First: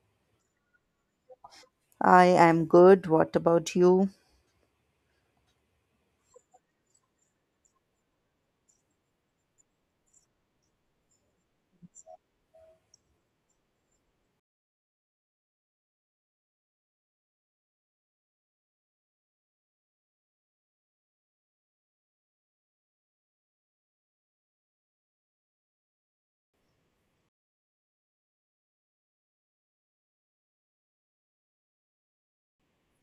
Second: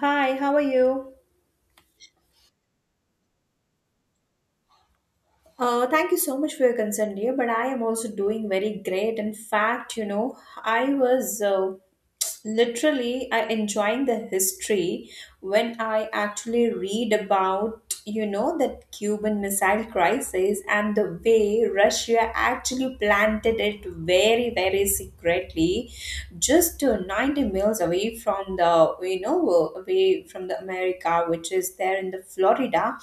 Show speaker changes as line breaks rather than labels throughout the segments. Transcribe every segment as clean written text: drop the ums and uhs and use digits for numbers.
Hi, how are you?
I am good. What about you?
Thank you so much for your concern, dear. But I am also doing very great. In fact, you know, I was literally I enjoying the history when I actually read about you know that cuban missile crisis and the way russia actually planted it very very secretly just 90 miles away from the away from the america which is there in the florida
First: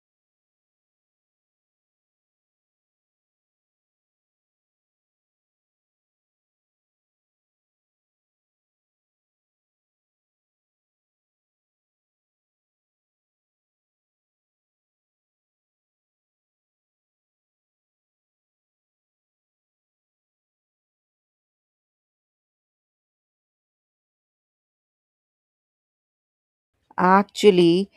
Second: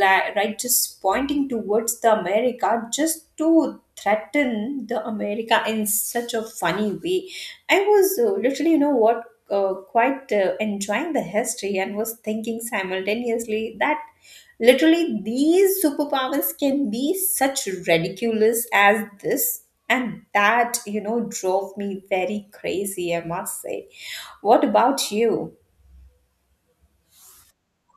like right just pointing towards the america just to threaten the america in such a funny way. I was literally, you know what, quite enjoying the history and was thinking simultaneously that literally these superpowers can be such ridiculous as this. And that, you know, drove me very crazy, I must say. What about you?
Actually,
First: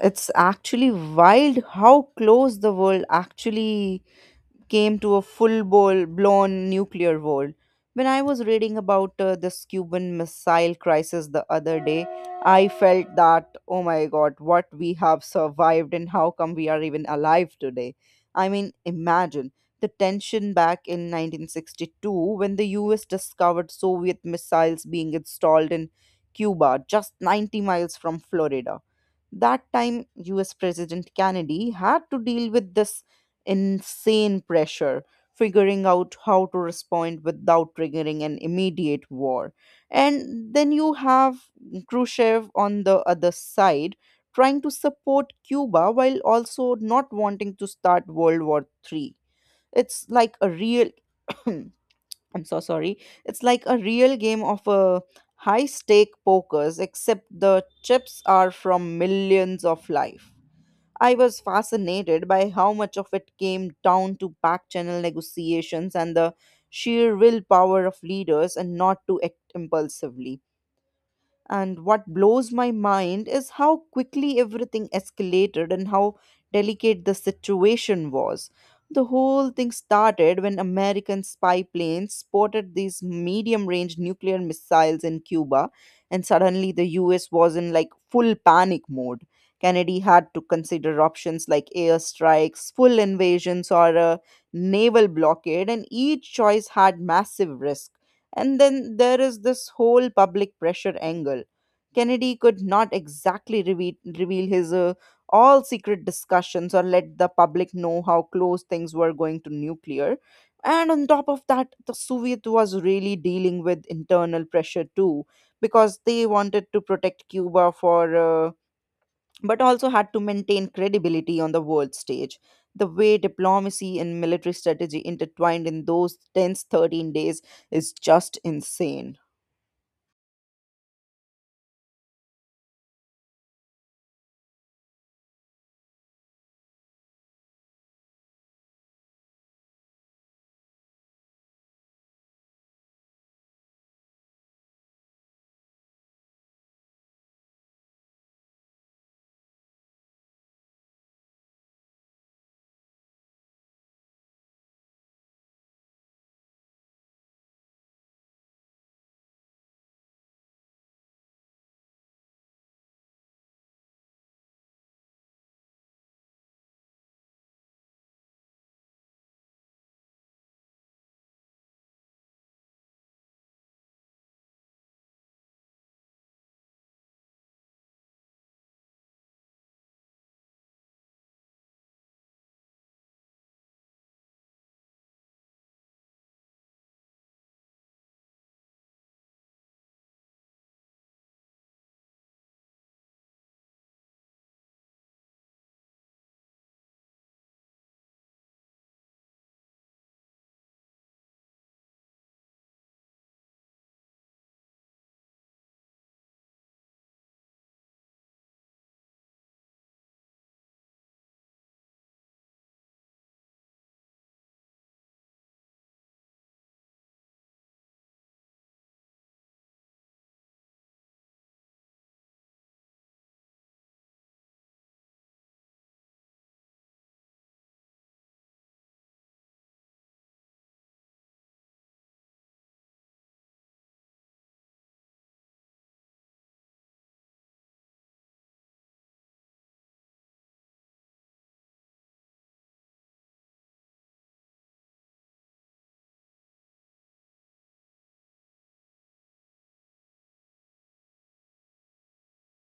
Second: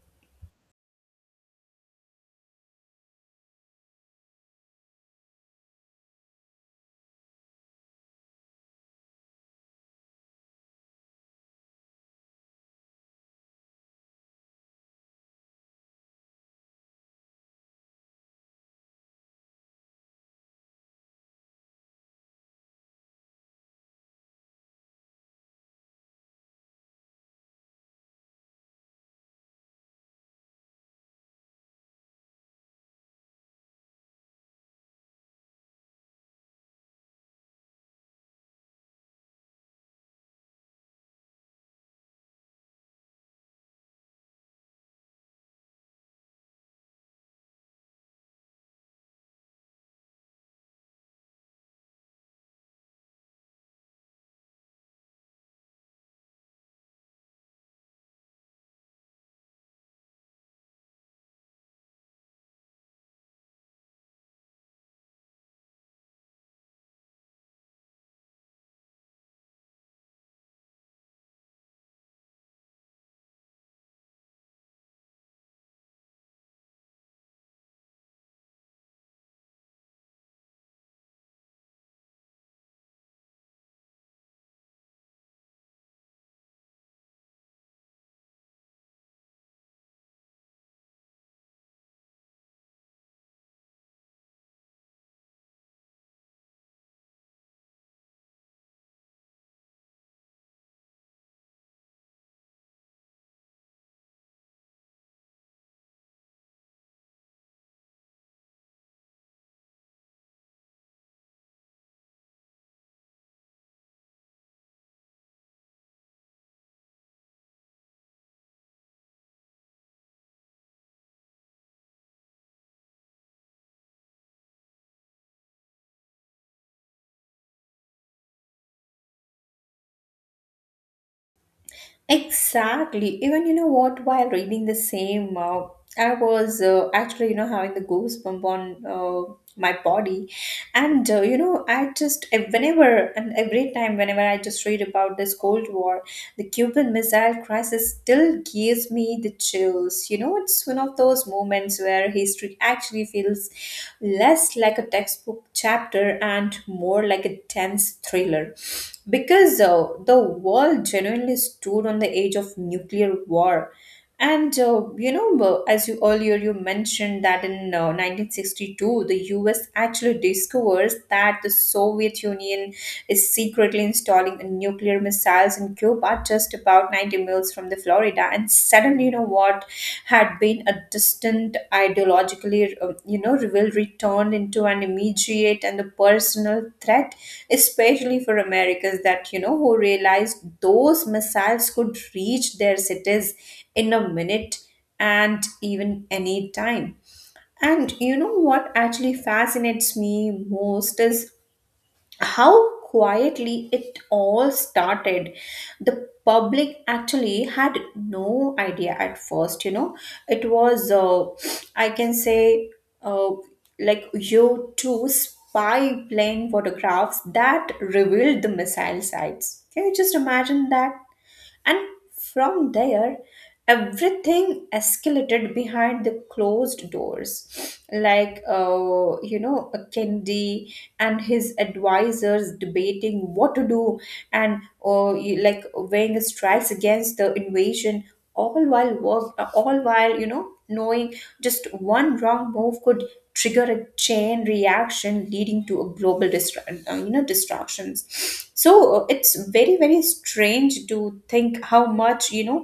it's actually wild how close the world actually came to a blown nuclear war. When I was reading about this Cuban Missile Crisis the other day, I felt that, oh my god, what we have survived and how come we are even alive today. I mean, imagine the tension back in 1962 when the US discovered Soviet missiles being installed in Cuba, just 90 miles from Florida. That time, US president Kennedy had to deal with this insane pressure, figuring out how to respond without triggering an immediate war. And then you have Khrushchev on the other side trying to support Cuba while also not wanting to start World War III. It's like a real I'm so sorry. It's like a real game of a high stake pokers except the chips are from millions of life. I was fascinated by how much of it came down to back channel negotiations and the sheer willpower of leaders and not to act impulsively. And what blows my mind is how quickly everything escalated and how delicate the situation was. The whole thing started when American spy planes spotted these medium range nuclear missiles in Cuba, and suddenly the US was in like full panic mode. Kennedy had to consider options like airstrikes, full invasions, or a naval blockade, and each choice had massive risk. And then there is this whole public pressure angle. Kennedy could not exactly reveal his all secret discussions or let the public know how close things were going to nuclear. And on top of that, the Soviet was really dealing with internal pressure too, because they wanted to protect Cuba for uh, but also had to maintain credibility on the world stage. The way diplomacy and military strategy intertwined in those tense 13 days is just insane.
Exactly. Even you know what? While reading the same, I was actually you know having the goosebump on my body, and you know I just whenever and every time whenever I just read about this Cold War, the Cuban Missile Crisis still gives me the chills. You know, it's one of those moments where history actually feels less like a textbook chapter and more like a tense thriller. Because the world genuinely stood on the edge of nuclear war and you know, as you earlier you mentioned that in 1962, the U.S. actually discovers that the Soviet Union is secretly installing a nuclear missiles in Cuba, just about 90 miles from the Florida. And suddenly, you know what had been a distant ideologically, you know, rivalry turned into an immediate and a personal threat, especially for Americans that you know who realized those missiles could reach their cities in a minute and even any time. And you know what actually fascinates me most is how quietly it all started. The public actually had no idea at first, you know. It was, I can say, uh, like U 2 spy plane photographs that revealed the missile sites. Can you just imagine that? And from there, everything escalated behind the closed doors. Like, you know, Kendi and his advisors debating what to do and like weighing strikes against the invasion all while you know knowing just one wrong move could trigger a chain reaction leading to a global you know distractions. So it's very very strange to think how much you know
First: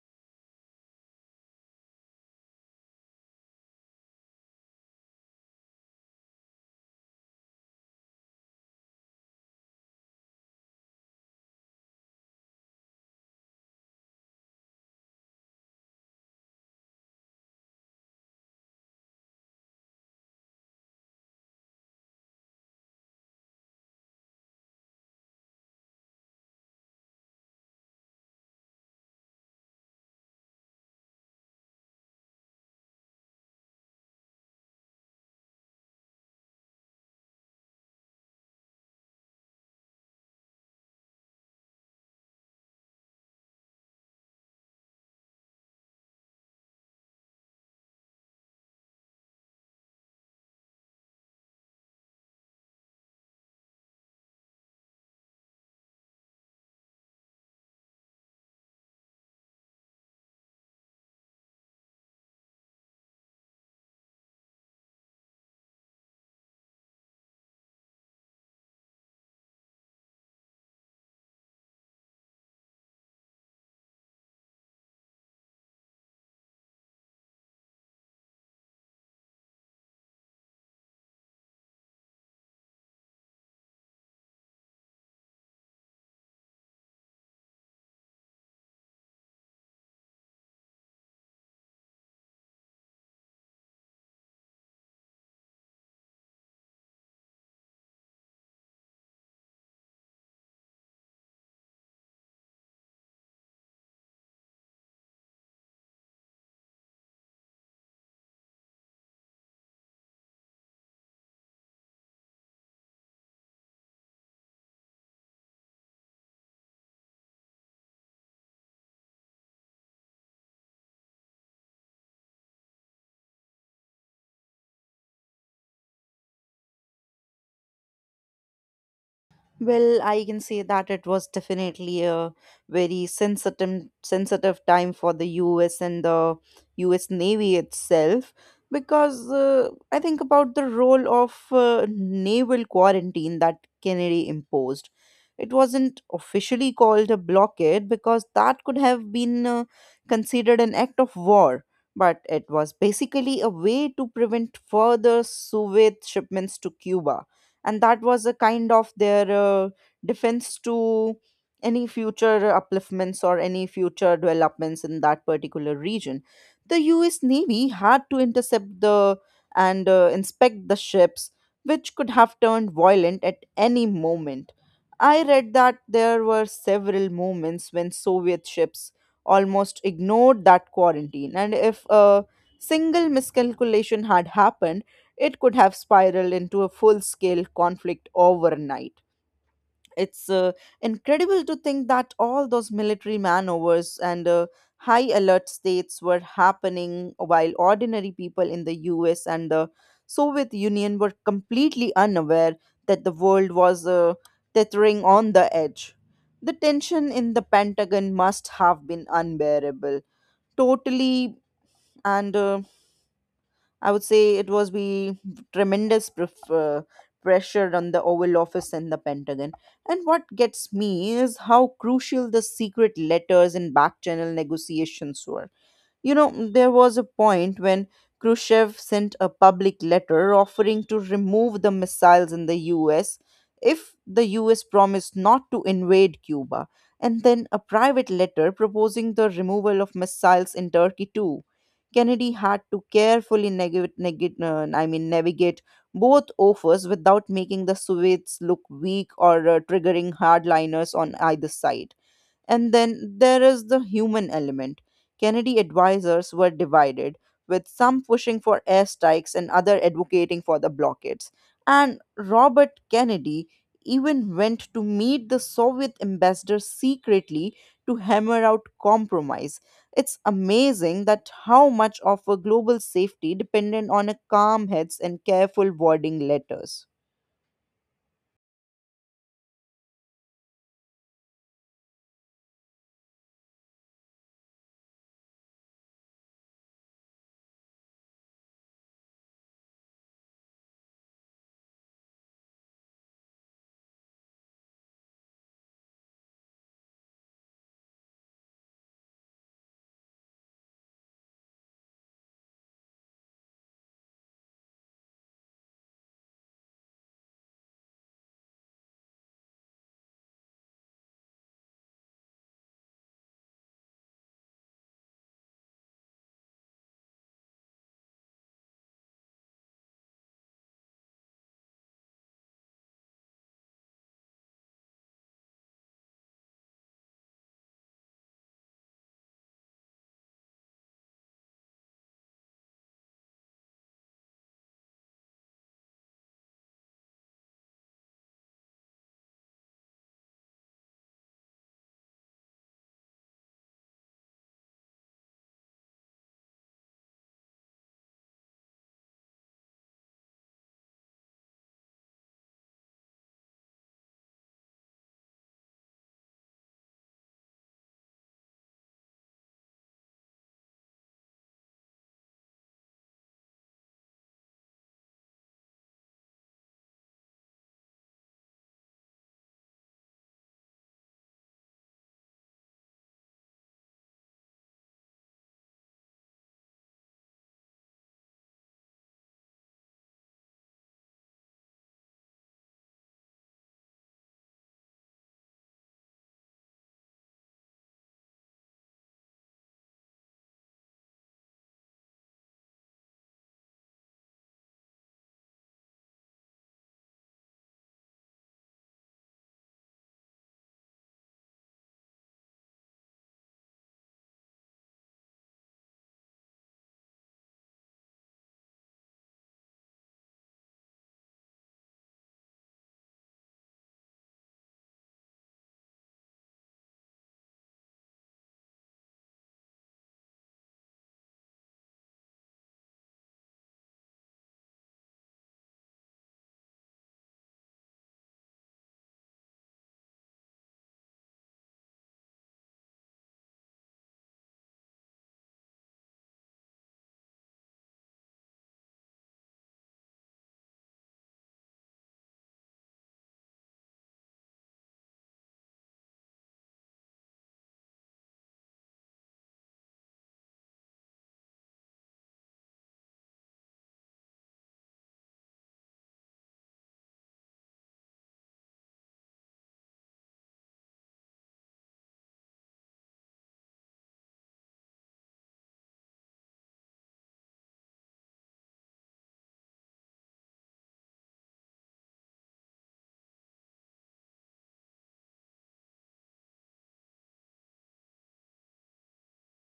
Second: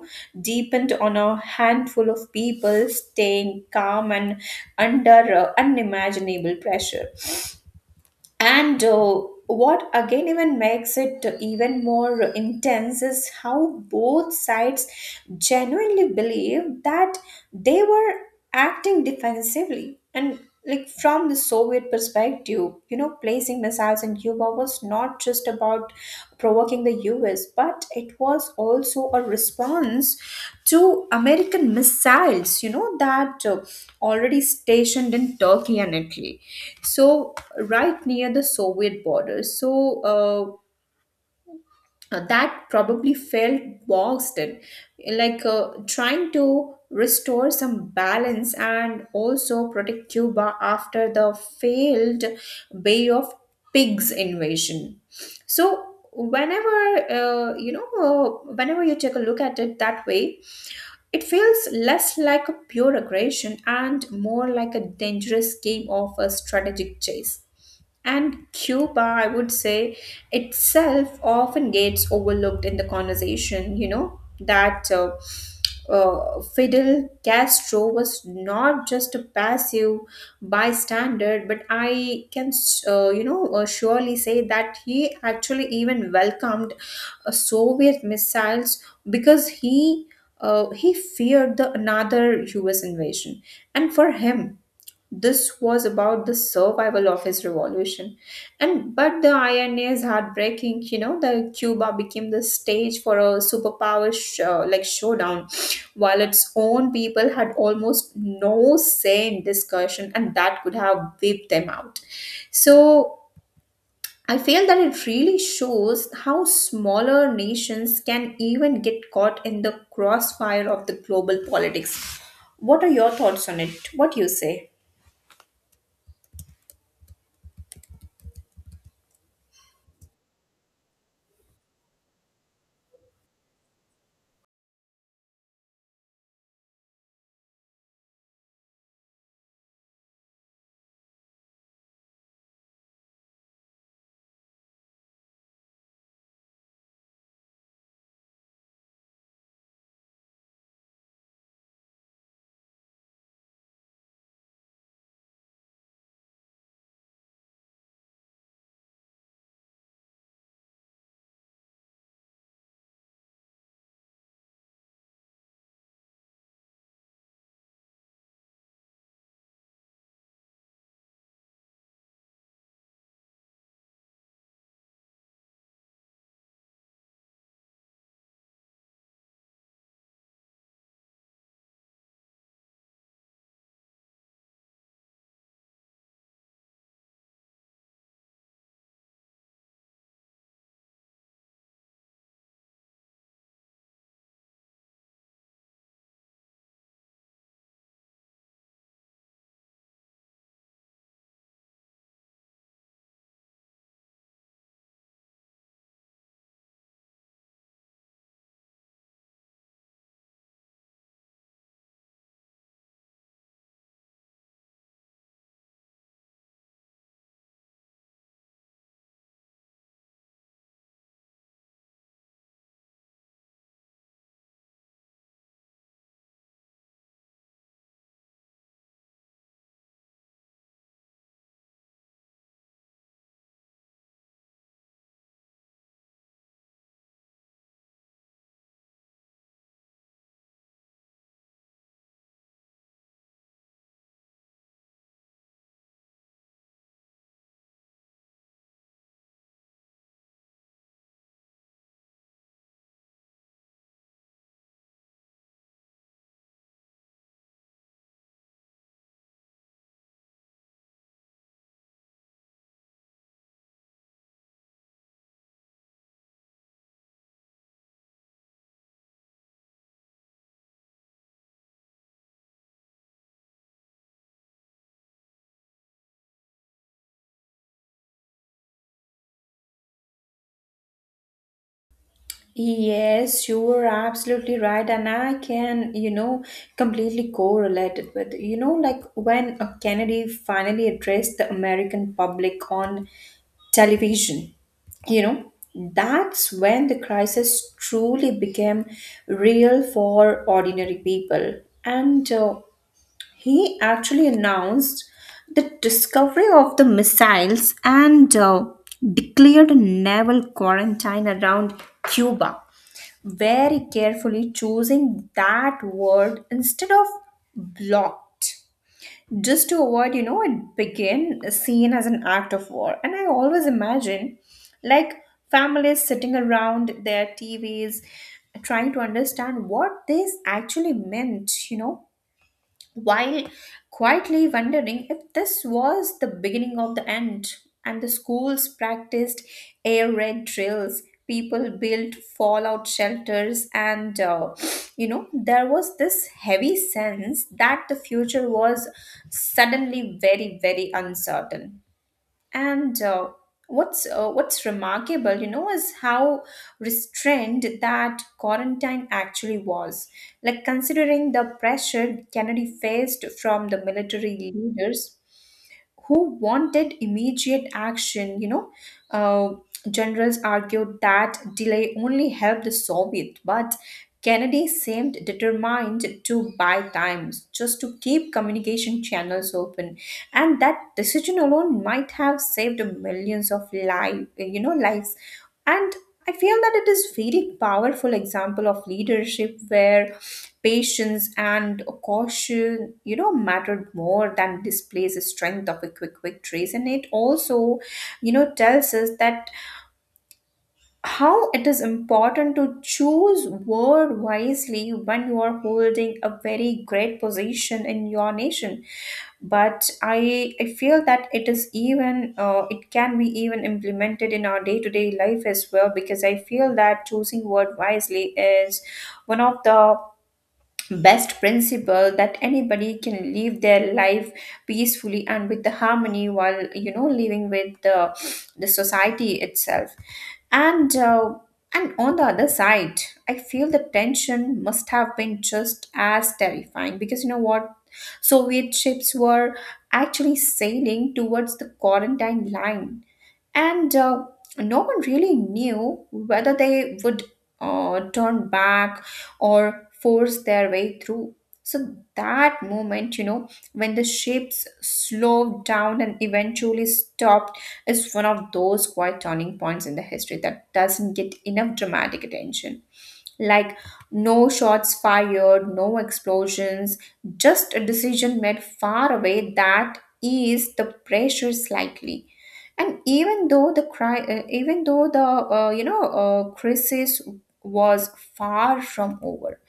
deepened on a handful of people staying calm and under unimaginable pressure. And what again even makes it even more intense is how both sides genuinely believe that they were acting defensively. And like from the Soviet perspective, you know, placing missiles in Cuba was not just about provoking the US, but it was also a response to American missiles, you know, that already stationed in Turkey and Italy, so right near the soviet border. So that probably felt boxed in, like trying to restore some balance and also protect cuba after the failed bay of pigs invasion. So whenever you know whenever you take a look at it that way, it feels less like a pure aggression and more like a dangerous game of a strategic chase. And Cuba, I would say, itself often gets overlooked in the conversation. You know, that Fidel Castro was not just a passive bystander, but I can, you know, surely say that he actually even welcomed Soviet missiles because he. He feared the another U.S. invasion, and for him, this was about the survival of his revolution. And but the irony is heartbreaking, you know, that cuba became the stage for a superpower like showdown while its own people had almost no say in discussion and that could have wiped them out. So I feel that it really shows how smaller nations can even get caught in the crossfire of the global politics. What are your thoughts on it? What do you say?
Well, I can say that it was definitely a very sensitive time for the US and the US Navy itself because I think about the role of naval quarantine that Kennedy imposed. It wasn't officially called a blockade because that could have been considered an act of war, but it was basically a way to prevent further Soviet shipments to Cuba, and that was a kind of their defense to any future upliftments or any future developments in that particular region. The US Navy had to intercept the and inspect the ships, which could have turned violent at any moment. I read that there were several moments when Soviet ships almost ignored that quarantine, and if a single miscalculation had happened, it could have spiraled into a full scale conflict overnight. It's incredible to think that all those military maneuvers and high alert states were happening while ordinary people in the US and the Soviet Union were completely unaware that the world was tethering on the edge. The tension in the Pentagon must have been unbearable, totally, and I would say it was tremendous pref- uh, pressure on the Oval Office and the Pentagon. And what gets me is how crucial the secret letters and back channel negotiations were. You know, there was a point when Khrushchev sent a public letter offering to remove the missiles in the US if the US promised not to invade Cuba, and then a private letter proposing the removal of missiles in Turkey too. Kennedy had to carefully navigate both offers without making the Soviets look weak or triggering hardliners on either side. And then there is the human element. Kennedy advisors were divided, with some pushing for airstrikes and other advocating for the blockades. And Robert Kennedy even went to meet the Soviet ambassador secretly to hammer out compromise. It's amazing that how much of a global safety depended on a calm heads and careful wording letters.
Yes, you are absolutely right, and I can, you know, completely correlate it with, you know, like when Kennedy finally addressed the American public on television, you know, that's when the crisis truly became real for ordinary people. And he actually announced the discovery of the missiles and declared a naval quarantine around Cuba, very carefully choosing that word instead of blocked, just to avoid you know it begin seen as an act of war. And I always imagine like families sitting around their tvs trying to understand what this actually meant, you know, while quietly wondering if this was the beginning of the end. And the schools practiced air raid drills. People built fallout shelters, and you know, there was this heavy sense that the future was suddenly very, very uncertain. And what's remarkable, you know, is how restrained that quarantine actually was. Like considering the pressure Kennedy faced from the military leaders who wanted immediate action. You know, uh, generals argued that delay only helped the Soviet, but Kennedy seemed determined to buy time just to keep communication channels open, and that decision alone might have saved millions of life, you know, lives. And I feel that it is very powerful example of leadership where patience and caution, you know, mattered more than displays the strength of a quick victories. And it also, you know, tells us that how it is important to choose word wisely when you are holding a very great position in your nation. But i feel that it is even it can be even implemented in our day to day life as well, because I feel that choosing word wisely is one of the best principle that anybody can live their life peacefully and with the harmony while you know living with the society itself. And and on the other side, I feel the tension must have been just as terrifying because you know what, soviet ships were actually sailing towards the quarantine line. And no one really knew whether they would turn back or force their way through. So, that moment, you know, when the ships slowed down and eventually stopped, is one of those quiet turning points in the history that doesn't get enough dramatic attention. Like, no shots fired, no explosions, just a decision made far away that eased the pressure slightly. And even though the you know crisis was far from over,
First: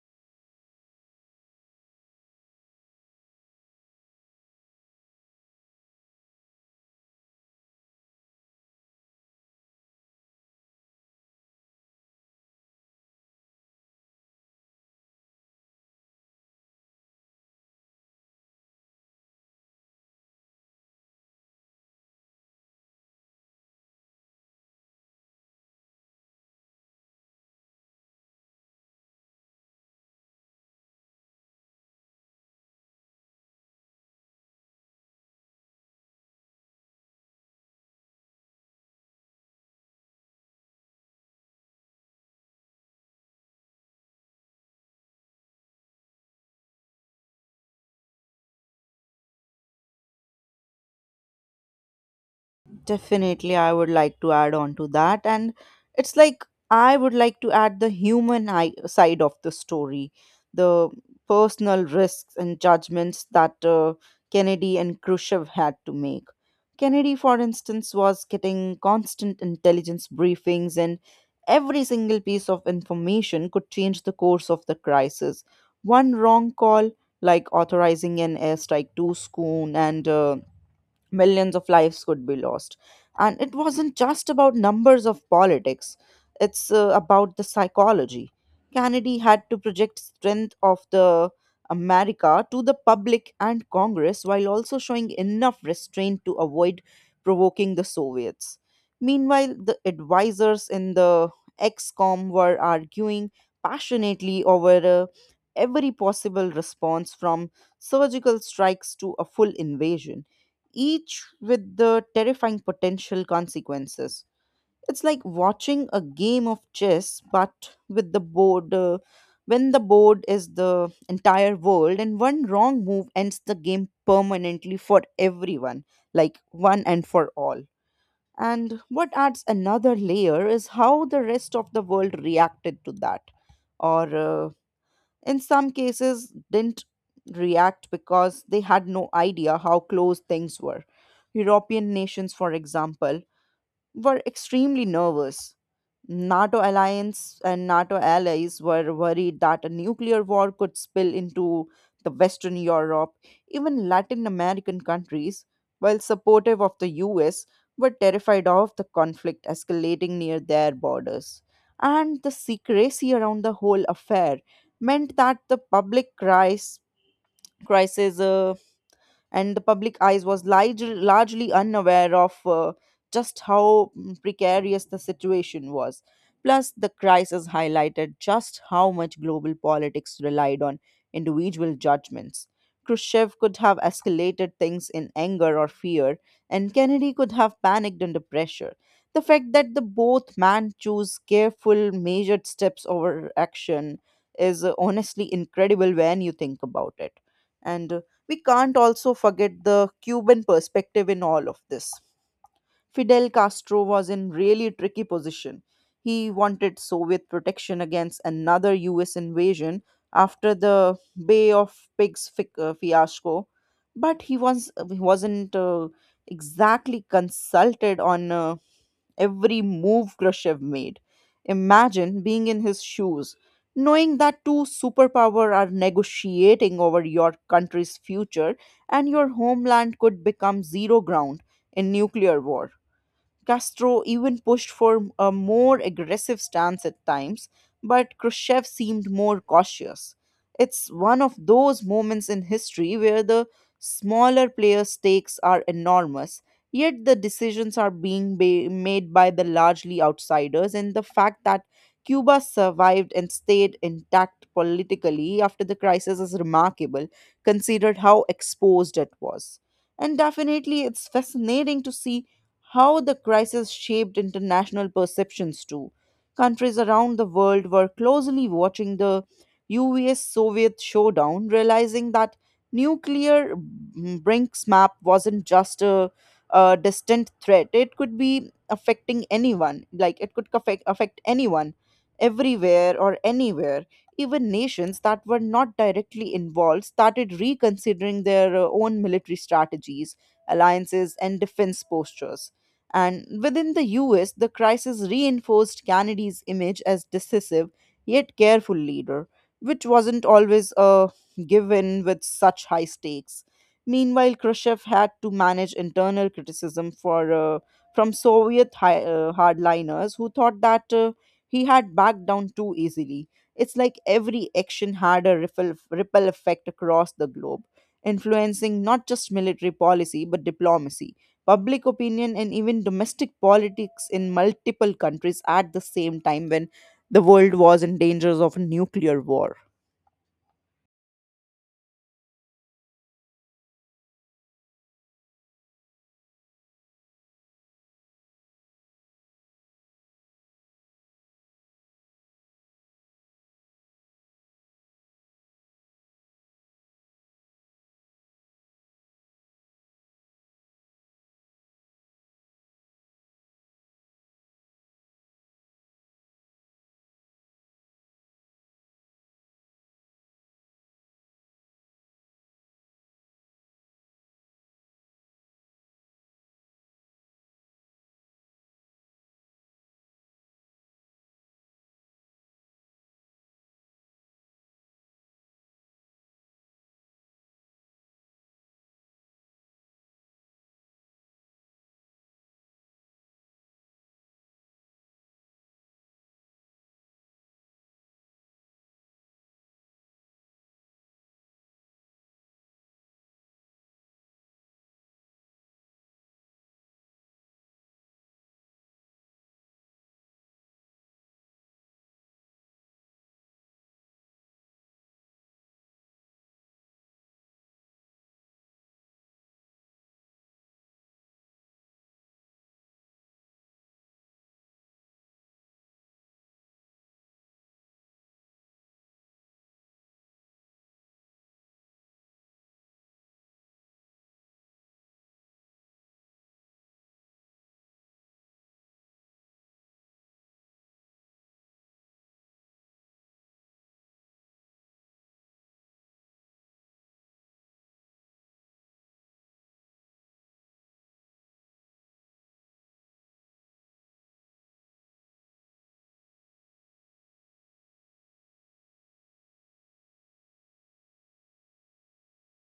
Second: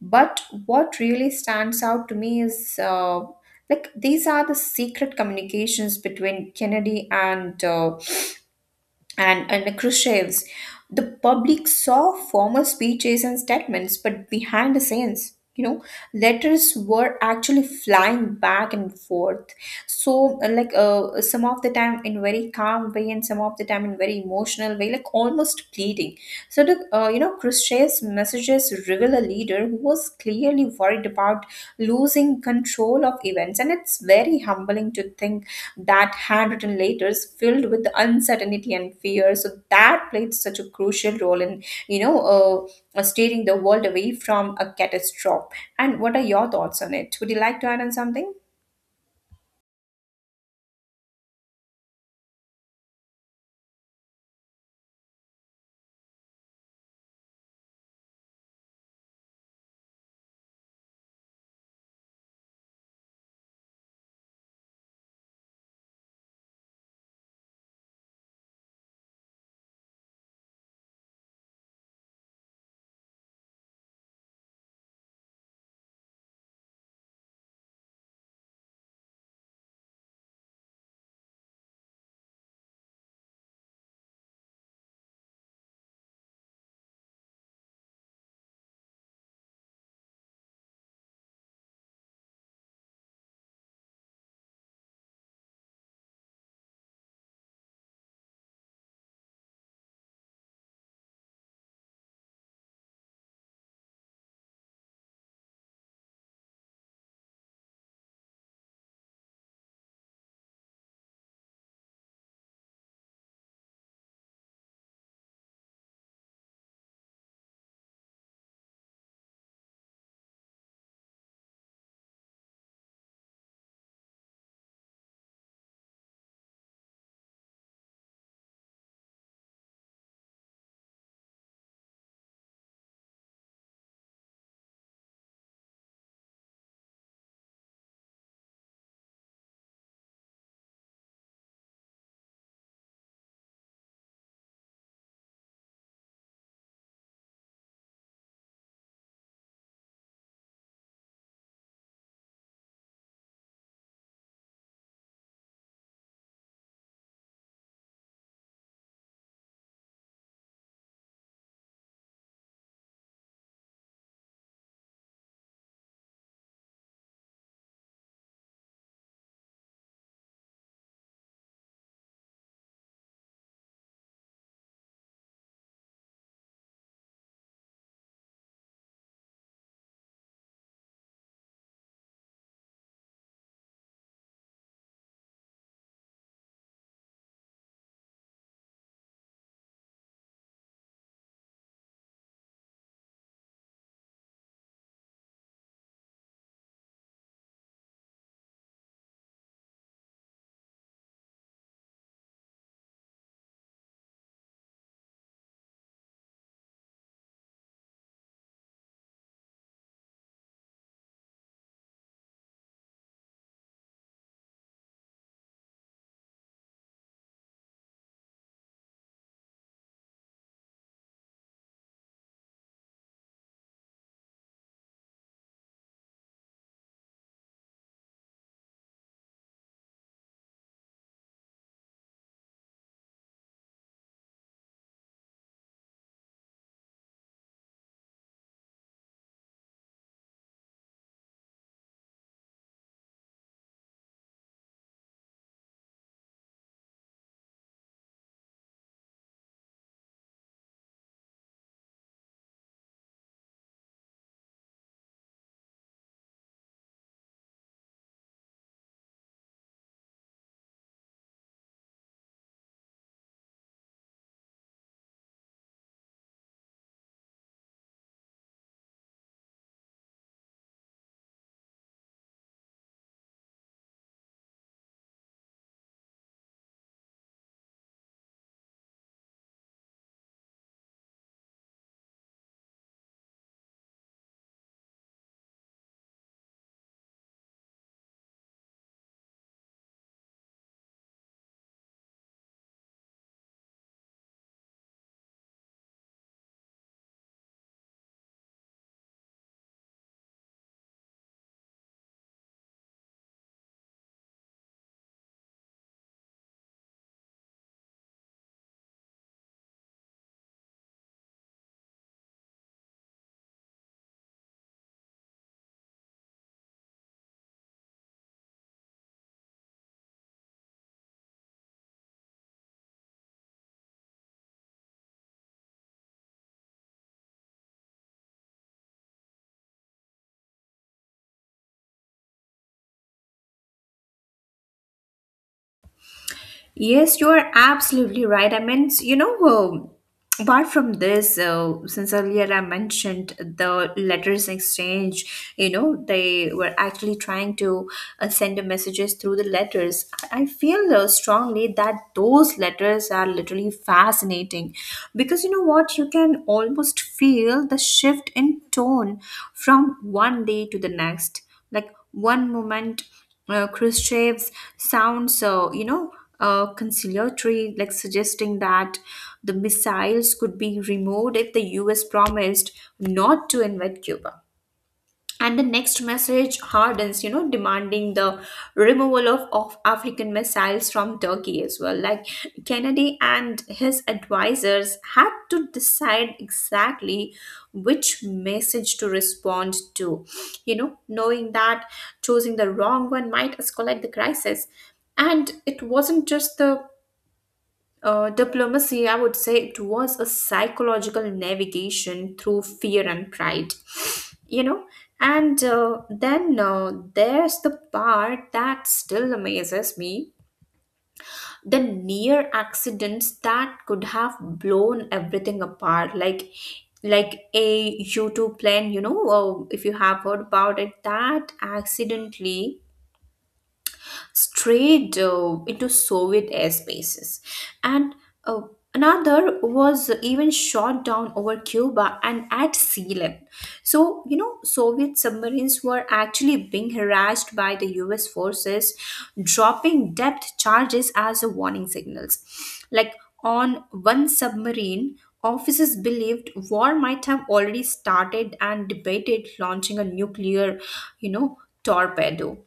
but what really stands out to me is like these are the secret communications between kennedy and under Khrushchev's, the public saw formal speeches and statements, but behind the scenes, you know, letters were actually flying back and forth. So, like, some of the time in very calm way, and some of the time in very emotional way, like almost pleading. So, the you know, Khrushchev's messages reveal a leader who was clearly worried about losing control of events, and it's very humbling to think that handwritten letters filled with uncertainty and fear. So that played such a crucial role in, you know, steering the world away from a catastrophe. And what are your thoughts on it? Would you like to add on something?
Definitely, I would like to add on to that. And it's like I would like to add the side of the story, the personal risks and judgments that Kennedy and Khrushchev had to make. Kennedy, for instance, was getting constant intelligence briefings, and every single piece of information could change the course of the crisis. One wrong call, like authorizing an airstrike too soon, and millions of lives could be lost. And it wasn't just about numbers of politics, it's about the psychology. Kennedy had to project strength of the America to the public and Congress while also showing enough restraint to avoid provoking the Soviets. Meanwhile, the advisors in the XCOM were arguing passionately over uh, every possible response from surgical strikes to a full invasion, each with the terrifying potential consequences. It's like watching a game of chess, but with the board, uh, when the board is the entire world, and one wrong move ends the game permanently for everyone, like one and for all. And what adds another layer is how the rest of the world reacted to that. Or in some cases, didn't react because they had no idea how close things were. European nations, for example, were extremely nervous. NATO alliance and NATO allies were worried that a nuclear war could spill into the Western Europe. Even Latin American countries, while supportive of the US, were terrified of the conflict escalating near their borders. And the secrecy around the whole affair meant that the public cris- crisis, and the public eyes was largely unaware of just how precarious the situation was. Plus, the crisis highlighted just how much global politics relied on individual judgments. Khrushchev could have escalated things in anger or fear, and Kennedy could have panicked under pressure. The fact that the both men chose careful, measured steps over action is honestly incredible when you think about it. And we can't also forget the Cuban perspective in all of this. Fidel Castro was in really tricky position. He wanted Soviet protection against another US invasion after the Bay of fiasco, but he wasn't exactly consulted on every move Khrushchev made. Imagine being in his shoes, knowing that two superpower are negotiating over your country's future and your homeland could become zero ground in nuclear war. Castro even pushed for a more aggressive stance at times, but Khrushchev seemed more cautious. It's one of those moments in history where the smaller players' stakes are enormous, yet the decisions are being made by the largely outsiders, and the fact that Cuba survived and stayed intact politically after the crisis is remarkable, considered how exposed it was. And definitely, it's fascinating to see how the crisis shaped international perceptions too. Countries around the world were closely watching the US Soviet showdown, realizing that nuclear Brinksmap wasn't just a distant threat, it could be affecting anyone. Like, it could affect anyone, everywhere or anywhere. Even nations that were not directly involved started reconsidering their own military strategies, alliances, and defense postures. And within the US, the crisis reinforced Kennedy's image as decisive yet careful leader, which wasn't always a given with such high stakes. Meanwhile, Khrushchev had to manage internal criticism for, from Soviet hardliners who thought that he had backed down too easily. It's like every action had a ripple effect across the globe, influencing not just military policy but diplomacy, public opinion, and even domestic politics in multiple countries at the same time when the world was in danger of a nuclear war.
Yes, you are absolutely right. I mean, you know, apart from this, since earlier I mentioned the letters exchange, you know, they were actually trying to send the messages through the letters. I feel strongly that those letters are literally fascinating, because you know what? You can almost feel the shift in tone from one day to the next. Like, one moment, Khrushchev's sounds, you know, conciliatory, like suggesting that the missiles could be removed if the US promised not to invade Cuba, and the next message hardens, you know, demanding the removal of african missiles from turkey as well. Like kennedy and his advisors had to decide exactly which message to respond to, you know, knowing that choosing the wrong one might escalate the crisis. And it wasn't just the diplomacy, I would say it was a psychological navigation through fear and pride, you know. And then there's the part that still amazes me, the near accidents that could have blown everything apart. Like a U2 plane, you know, if you have heard about it, that accidentally strayed into Soviet airspaces. And uh, another was even shot down over Cuba and at sea level. So, you know, Soviet submarines were actually being harassed by the US forces, dropping depth charges as a warning signals. Like on one submarine, officers believed war might have already started and debated launching a nuclear, you know, torpedo.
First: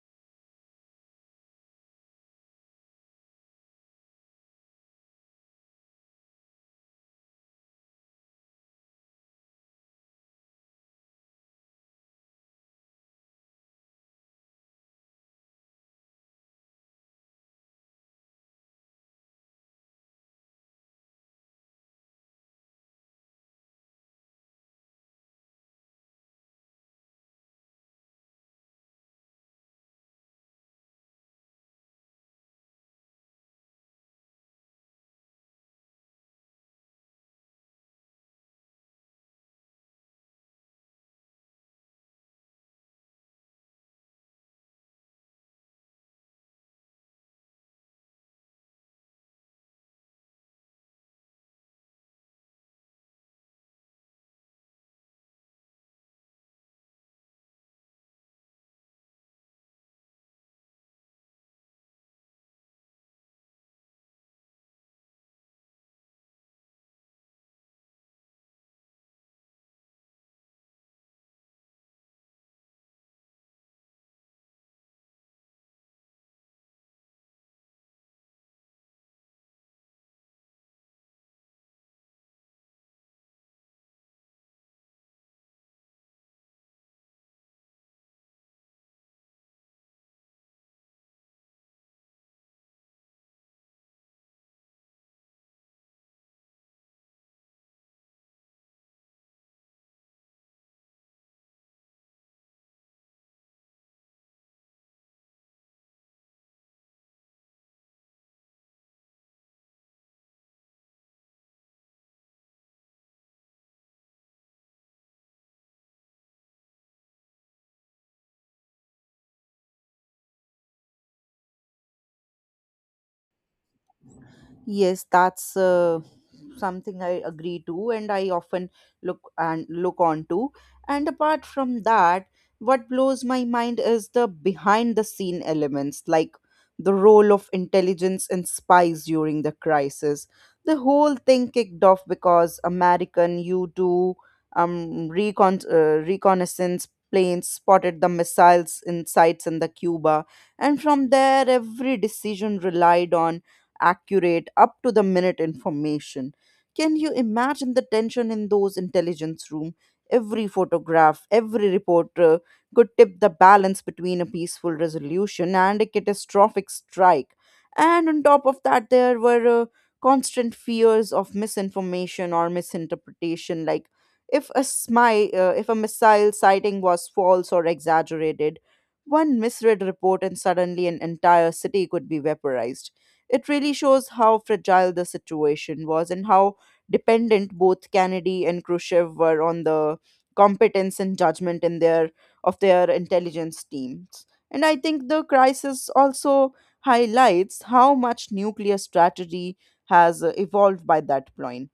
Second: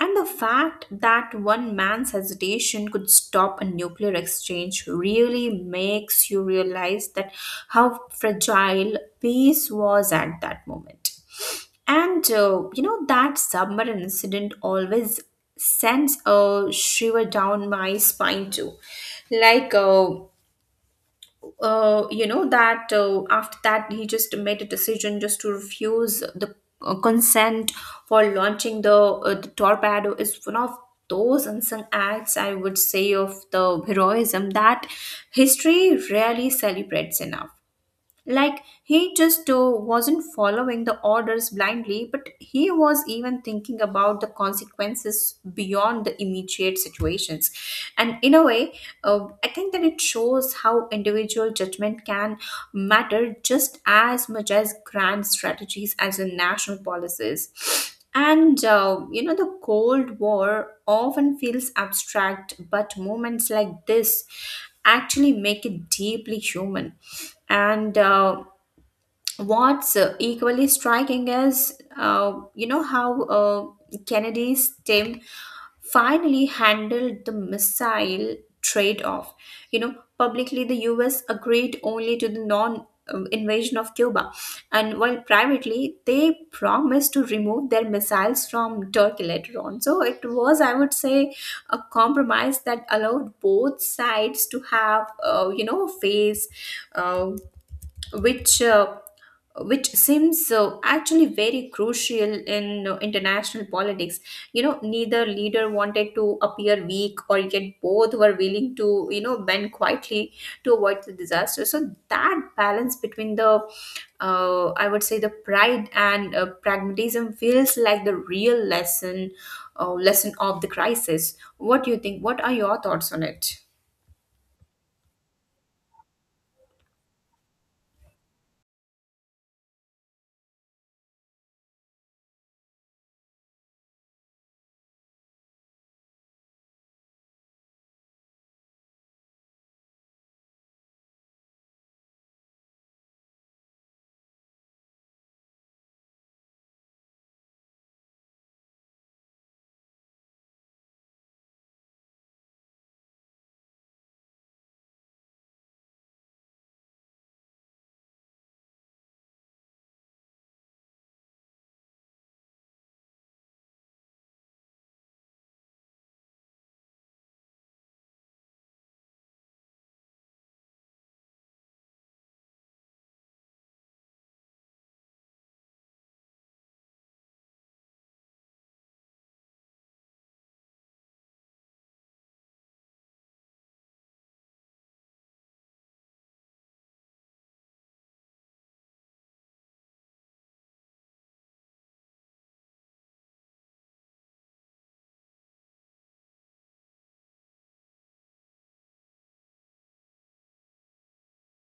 And the fact that one man's hesitation could stop a nuclear exchange really makes you realize that how fragile peace was at that moment. And that submarine incident always sends a shiver down my spine too. Like uh, that after that he just made a decision just to refuse the consent for launching the, the torpedo is one of those unsung acts, I would say, of the heroism that history rarely celebrates enough. Like he just wasn't following the orders blindly, but he was even thinking about the consequences beyond the immediate situations. And in a way, I think that it shows how individual judgment can matter just as much as grand strategies as the national policies. And, the Cold War often feels abstract, but moments like this actually make it deeply human. And What's equally striking is, you know, how Kennedy's team finally handled the missile trade off. You know, publicly the US agreed only to the non- invasion of Cuba, and while privately they promised to remove their missiles from Turkey later on. So it was, I would say, a compromise that allowed both sides to have, a phase uh, which. Uh, which seems actually very crucial in international politics. You know, neither leader wanted to appear weak, or yet both were willing to, you know, bend quietly to avoid the disaster. So that balance between the, I would say, the pride and pragmatism feels like the real lesson of the crisis. What do you think? What are your thoughts on it?
Yes, that's something I agree to, and I often look on to. And apart from that, what blows my mind is the behind the scene elements, like the role of intelligence and spies during the crisis. The whole thing kicked off because American U two reconnaissance planes spotted the missiles in sites in the Cuba, and from there, every decision relied on accurate, up to the minute information. Can you imagine the tension in those intelligence room? Every photograph, every reporter could tip the balance between a peaceful resolution and a catastrophic strike. And on top of that, there were constant fears of misinformation or misinterpretation, like if a missile sighting was false or exaggerated, one misread report and suddenly an entire city could be vaporized. It really shows how fragile the situation was and how dependent both Kennedy and Khrushchev were on the competence and judgment in their of their intelligence teams. And I think the crisis also highlights how much nuclear strategy has evolved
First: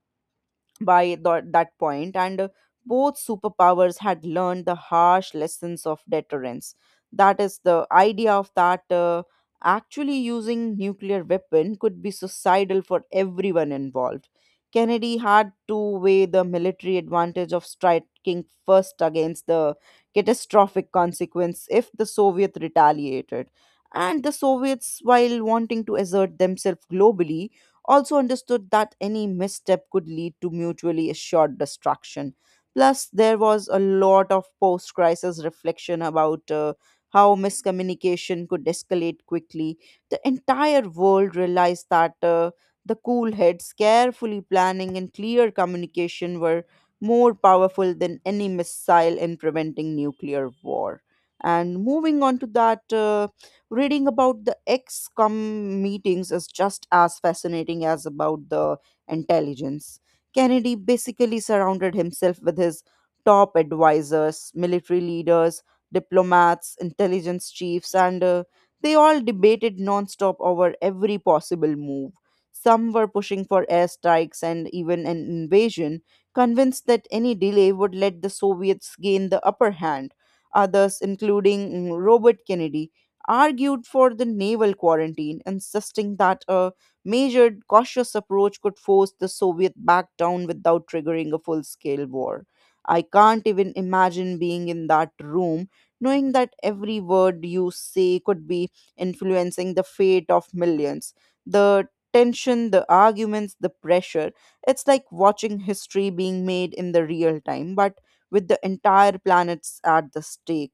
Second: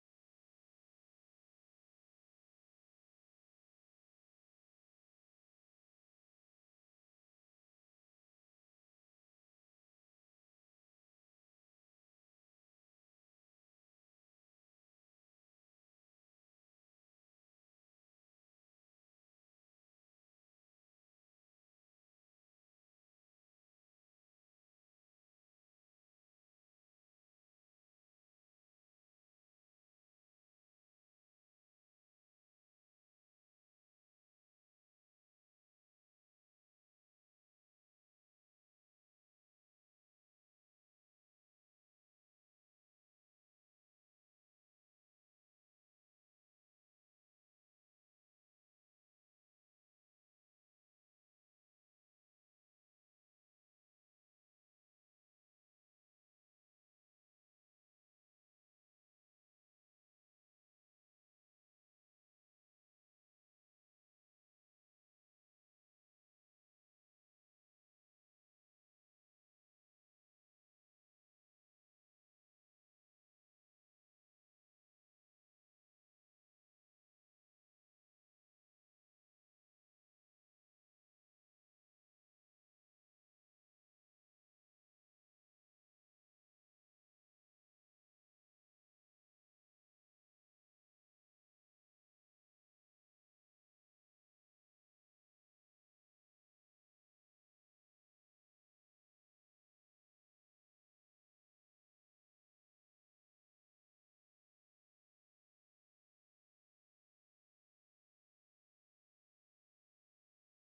by tho- that point, and both superpowers had learned the harsh lessons of deterrence. That is the idea of that actually using nuclear weapon could be suicidal for everyone involved. Kennedy had to weigh the military advantage of striking first against the catastrophic consequence if the Soviet retaliated. And the Soviets, while wanting to assert themselves globally, also understood that any misstep could lead to mutually assured destruction. Plus, there was a lot of post crisis reflection about how miscommunication could escalate quickly. The entire world realized that the cool heads, carefully planning, and clear communication were more powerful than any missile in preventing nuclear war. And moving on to that, reading about the ex-com meetings is just as fascinating as about the intelligence. Kennedy basically surrounded himself with his top advisors, military leaders, diplomats, intelligence chiefs, and they all debated nonstop over every possible move. Some were pushing for airstrikes and even an invasion, convinced that any delay would let the Soviets gain the upper hand. Others, including Robert Kennedy, argued for the naval quarantine, insisting that a measured, cautious approach could force the Soviet back down without triggering a full scale war. I can't even imagine being in that room, knowing that every word you say could be influencing the fate of millions. The tension, the arguments, the pressure. It's like watching history being made in the real time, but with the entire planets at the stake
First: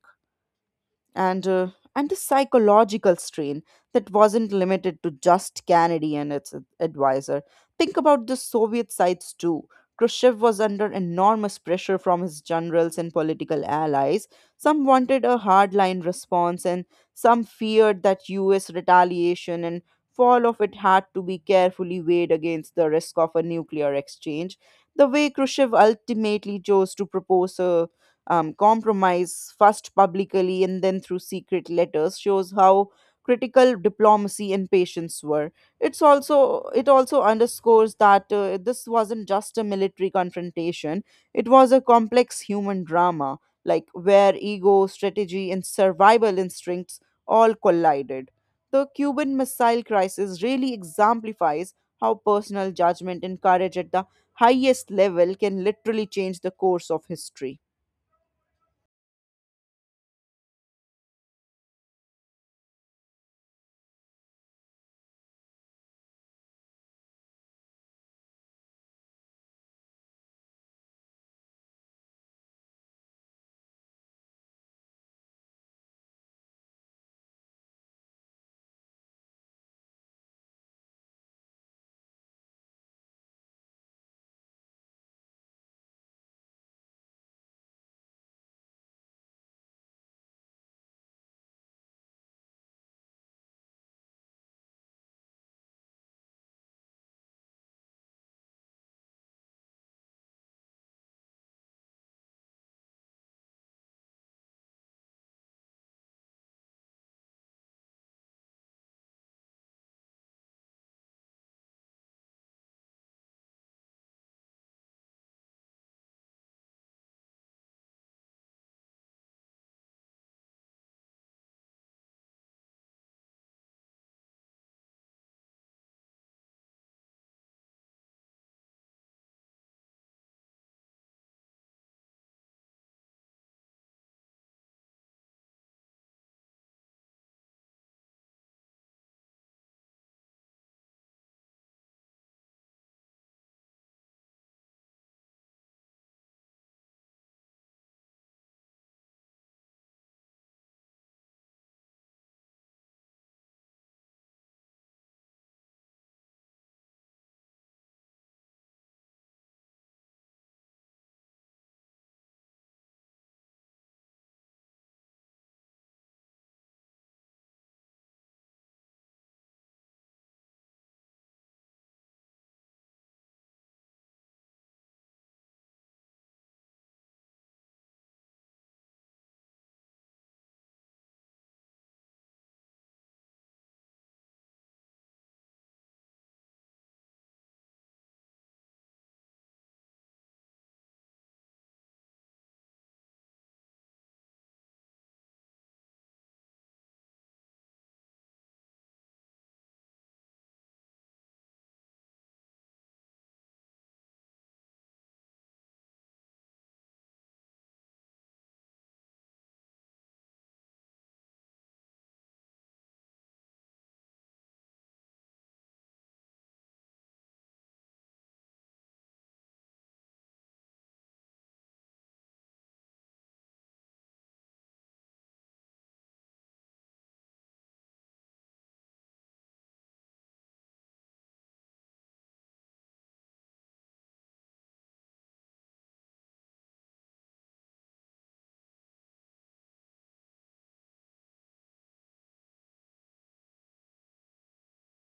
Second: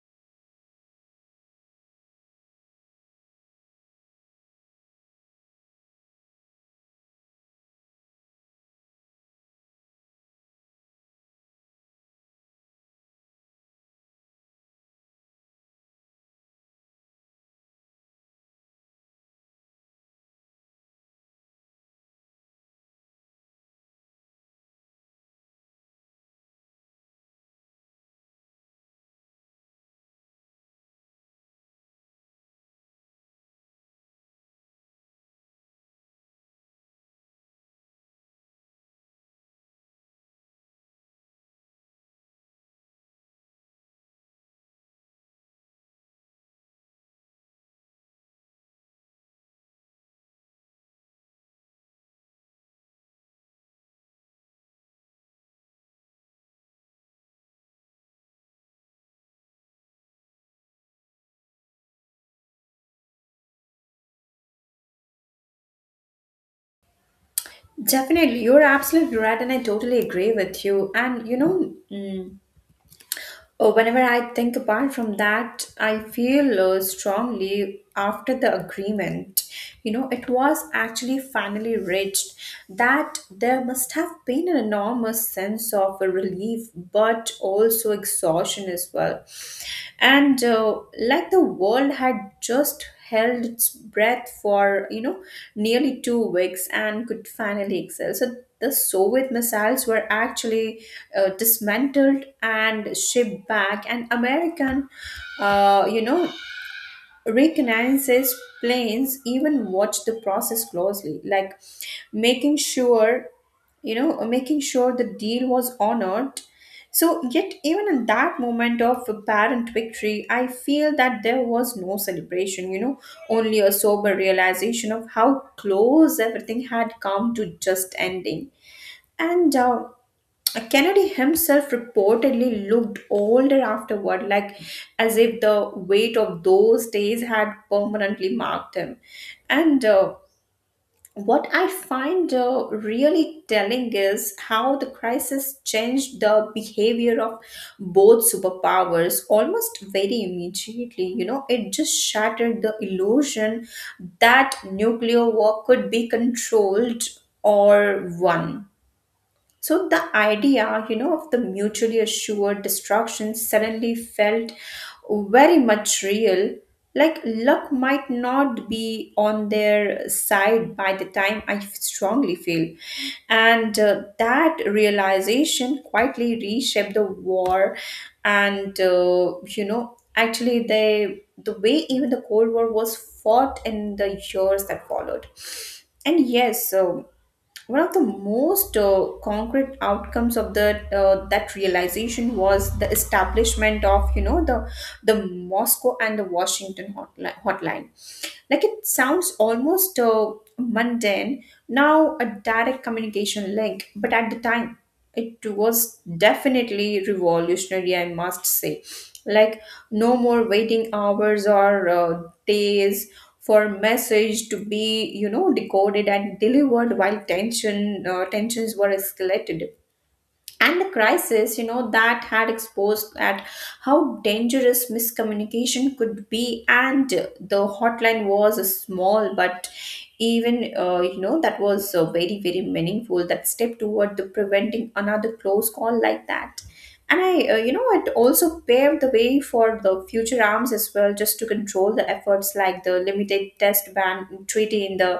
and uh, and the psychological strain that wasn't limited to just Kennedy and its advisor. Think about the Soviet sides too. Khrushchev was under enormous pressure from his generals and political allies. Some wanted a hardline response, and some feared that U.S. retaliation and fall of it had to be carefully weighed against the risk of a nuclear exchange. The way Khrushchev ultimately chose to propose a compromise, first publicly and then through secret letters, shows how critical diplomacy and patience were. It also underscores that this wasn't just a military confrontation; it was a complex human drama, like where ego, strategy, and survival instincts all collided. The Cuban Missile Crisis really exemplifies how personal judgment and courage at the highest level can literally change the course of history.
Definitely, you're absolutely right, and I totally agree with you. And you know, mm, Oh, whenever I think apart from that, I feel strongly after the agreement. You know, it was actually finally reached that there must have been an enormous sense of relief, but also exhaustion as well. And like the world had just held its breath for, you know, nearly 2 weeks and could finally exhale. So the Soviet missiles were actually dismantled and shipped back, and American, uh, you know, reconnaissance planes even watched the process closely, like making sure, you know, making sure the deal was honored. So, yet, even in that moment of apparent victory, I feel that there was no celebration, you know, only a sober realization of how close everything had come to just ending. And Kennedy himself reportedly looked older afterward, like as if the weight of those days had permanently marked him. And what I find really telling is how the crisis changed the behavior of both superpowers almost very immediately. You know, it just shattered the illusion that nuclear war could be controlled or won. So the idea, you know, of the mutually assured destruction suddenly felt very much real. Like luck might not be on their side by the time, I strongly feel. And that realization quietly reshaped the war. And, actually, they, the way even the Cold War was fought in the years that followed. And yes, so one of the most concrete outcomes of the that realization was the establishment of, you know, the Moscow and the Washington hotline. Like it sounds almost mundane now, a direct communication link, but at the time it was definitely revolutionary, I must say. Like no more waiting hours or days for message to be, you know, decoded and delivered while tensions were escalated. And the crisis, you know, that had exposed that how dangerous miscommunication could be. And the hotline was a small but even, that was very very meaningful that step toward the preventing another close call like that. And I it also paved the way for the future arms as well just to control the efforts, like the limited test ban treaty in the,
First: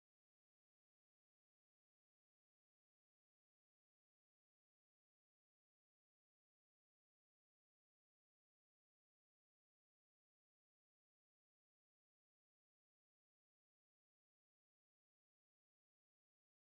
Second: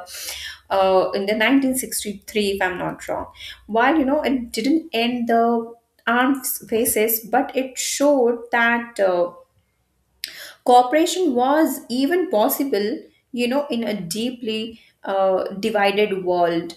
in the 1963, if I'm not wrong. While, you know, it didn't end the armed faces, but it showed that cooperation was even possible, you know, in a deeply divided world.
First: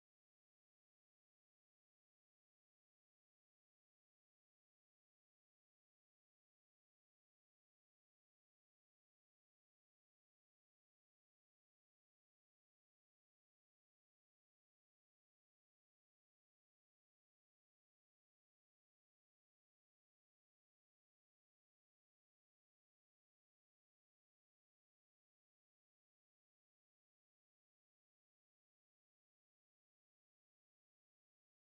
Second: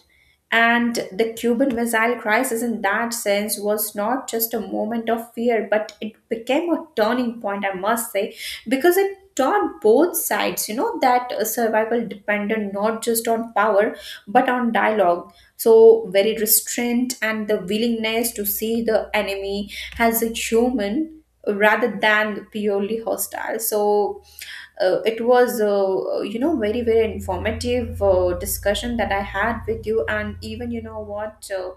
And the Cuban Missile Crisis, in that sense, was not just a moment of fear, but it became a turning point, I must say, because it taught both sides, you know, that survival depended not just on power, but on dialogue. So, very restraint and the willingness to see the enemy as a human rather than purely hostile. So, it was very very informative discussion that I had with you. And even you know what,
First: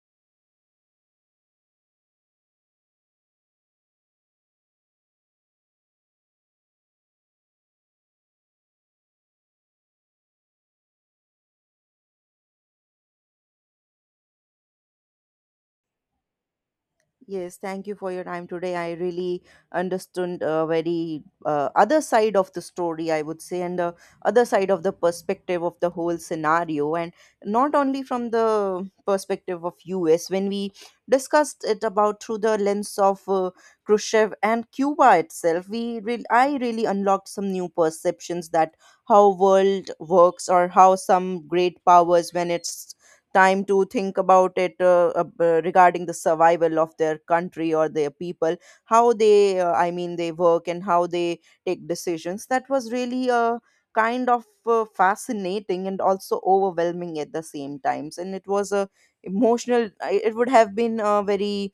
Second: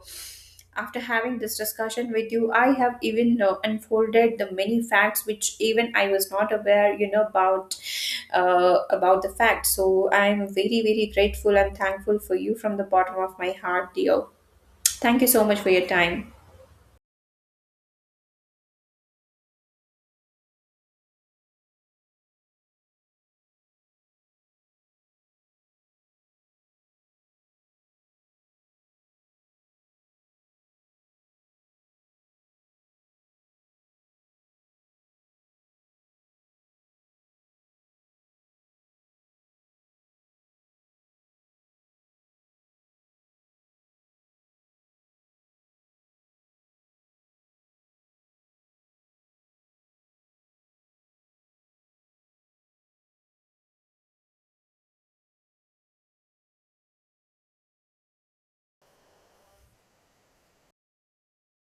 after having this discussion with you, I have even unfolded the many facts which even I was not aware, you know, about, about the facts. So I'm very very grateful and thankful for you from the bottom of my heart, dear. Thank you so much for your time.
Yes, thank you for your time today. I really understood a very other side of the story, I would say, and the other side of the perspective of the whole scenario, and not only from the perspective of US. When we discussed it about through the lens of Khrushchev and Cuba itself, I really unlocked some new perceptions that how world works or how some great powers when it's time to think about it regarding the survival of their country or their people how they I mean they work and how they take decisions that was really a kind of fascinating and also overwhelming at the same times and it was a emotional it would have been a very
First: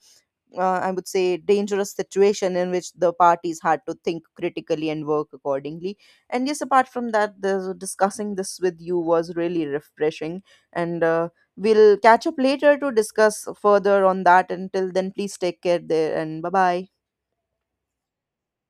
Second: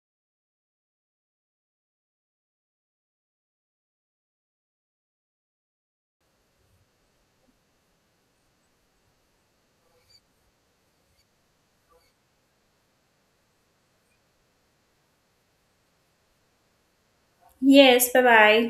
I would say, dangerous situation in which the parties had to think critically and work accordingly. And yes, apart from that, the, discussing this with you was really refreshing. And we'll catch up later to discuss further on that. Until then, please take care there and bye bye.
Yes, bye bye.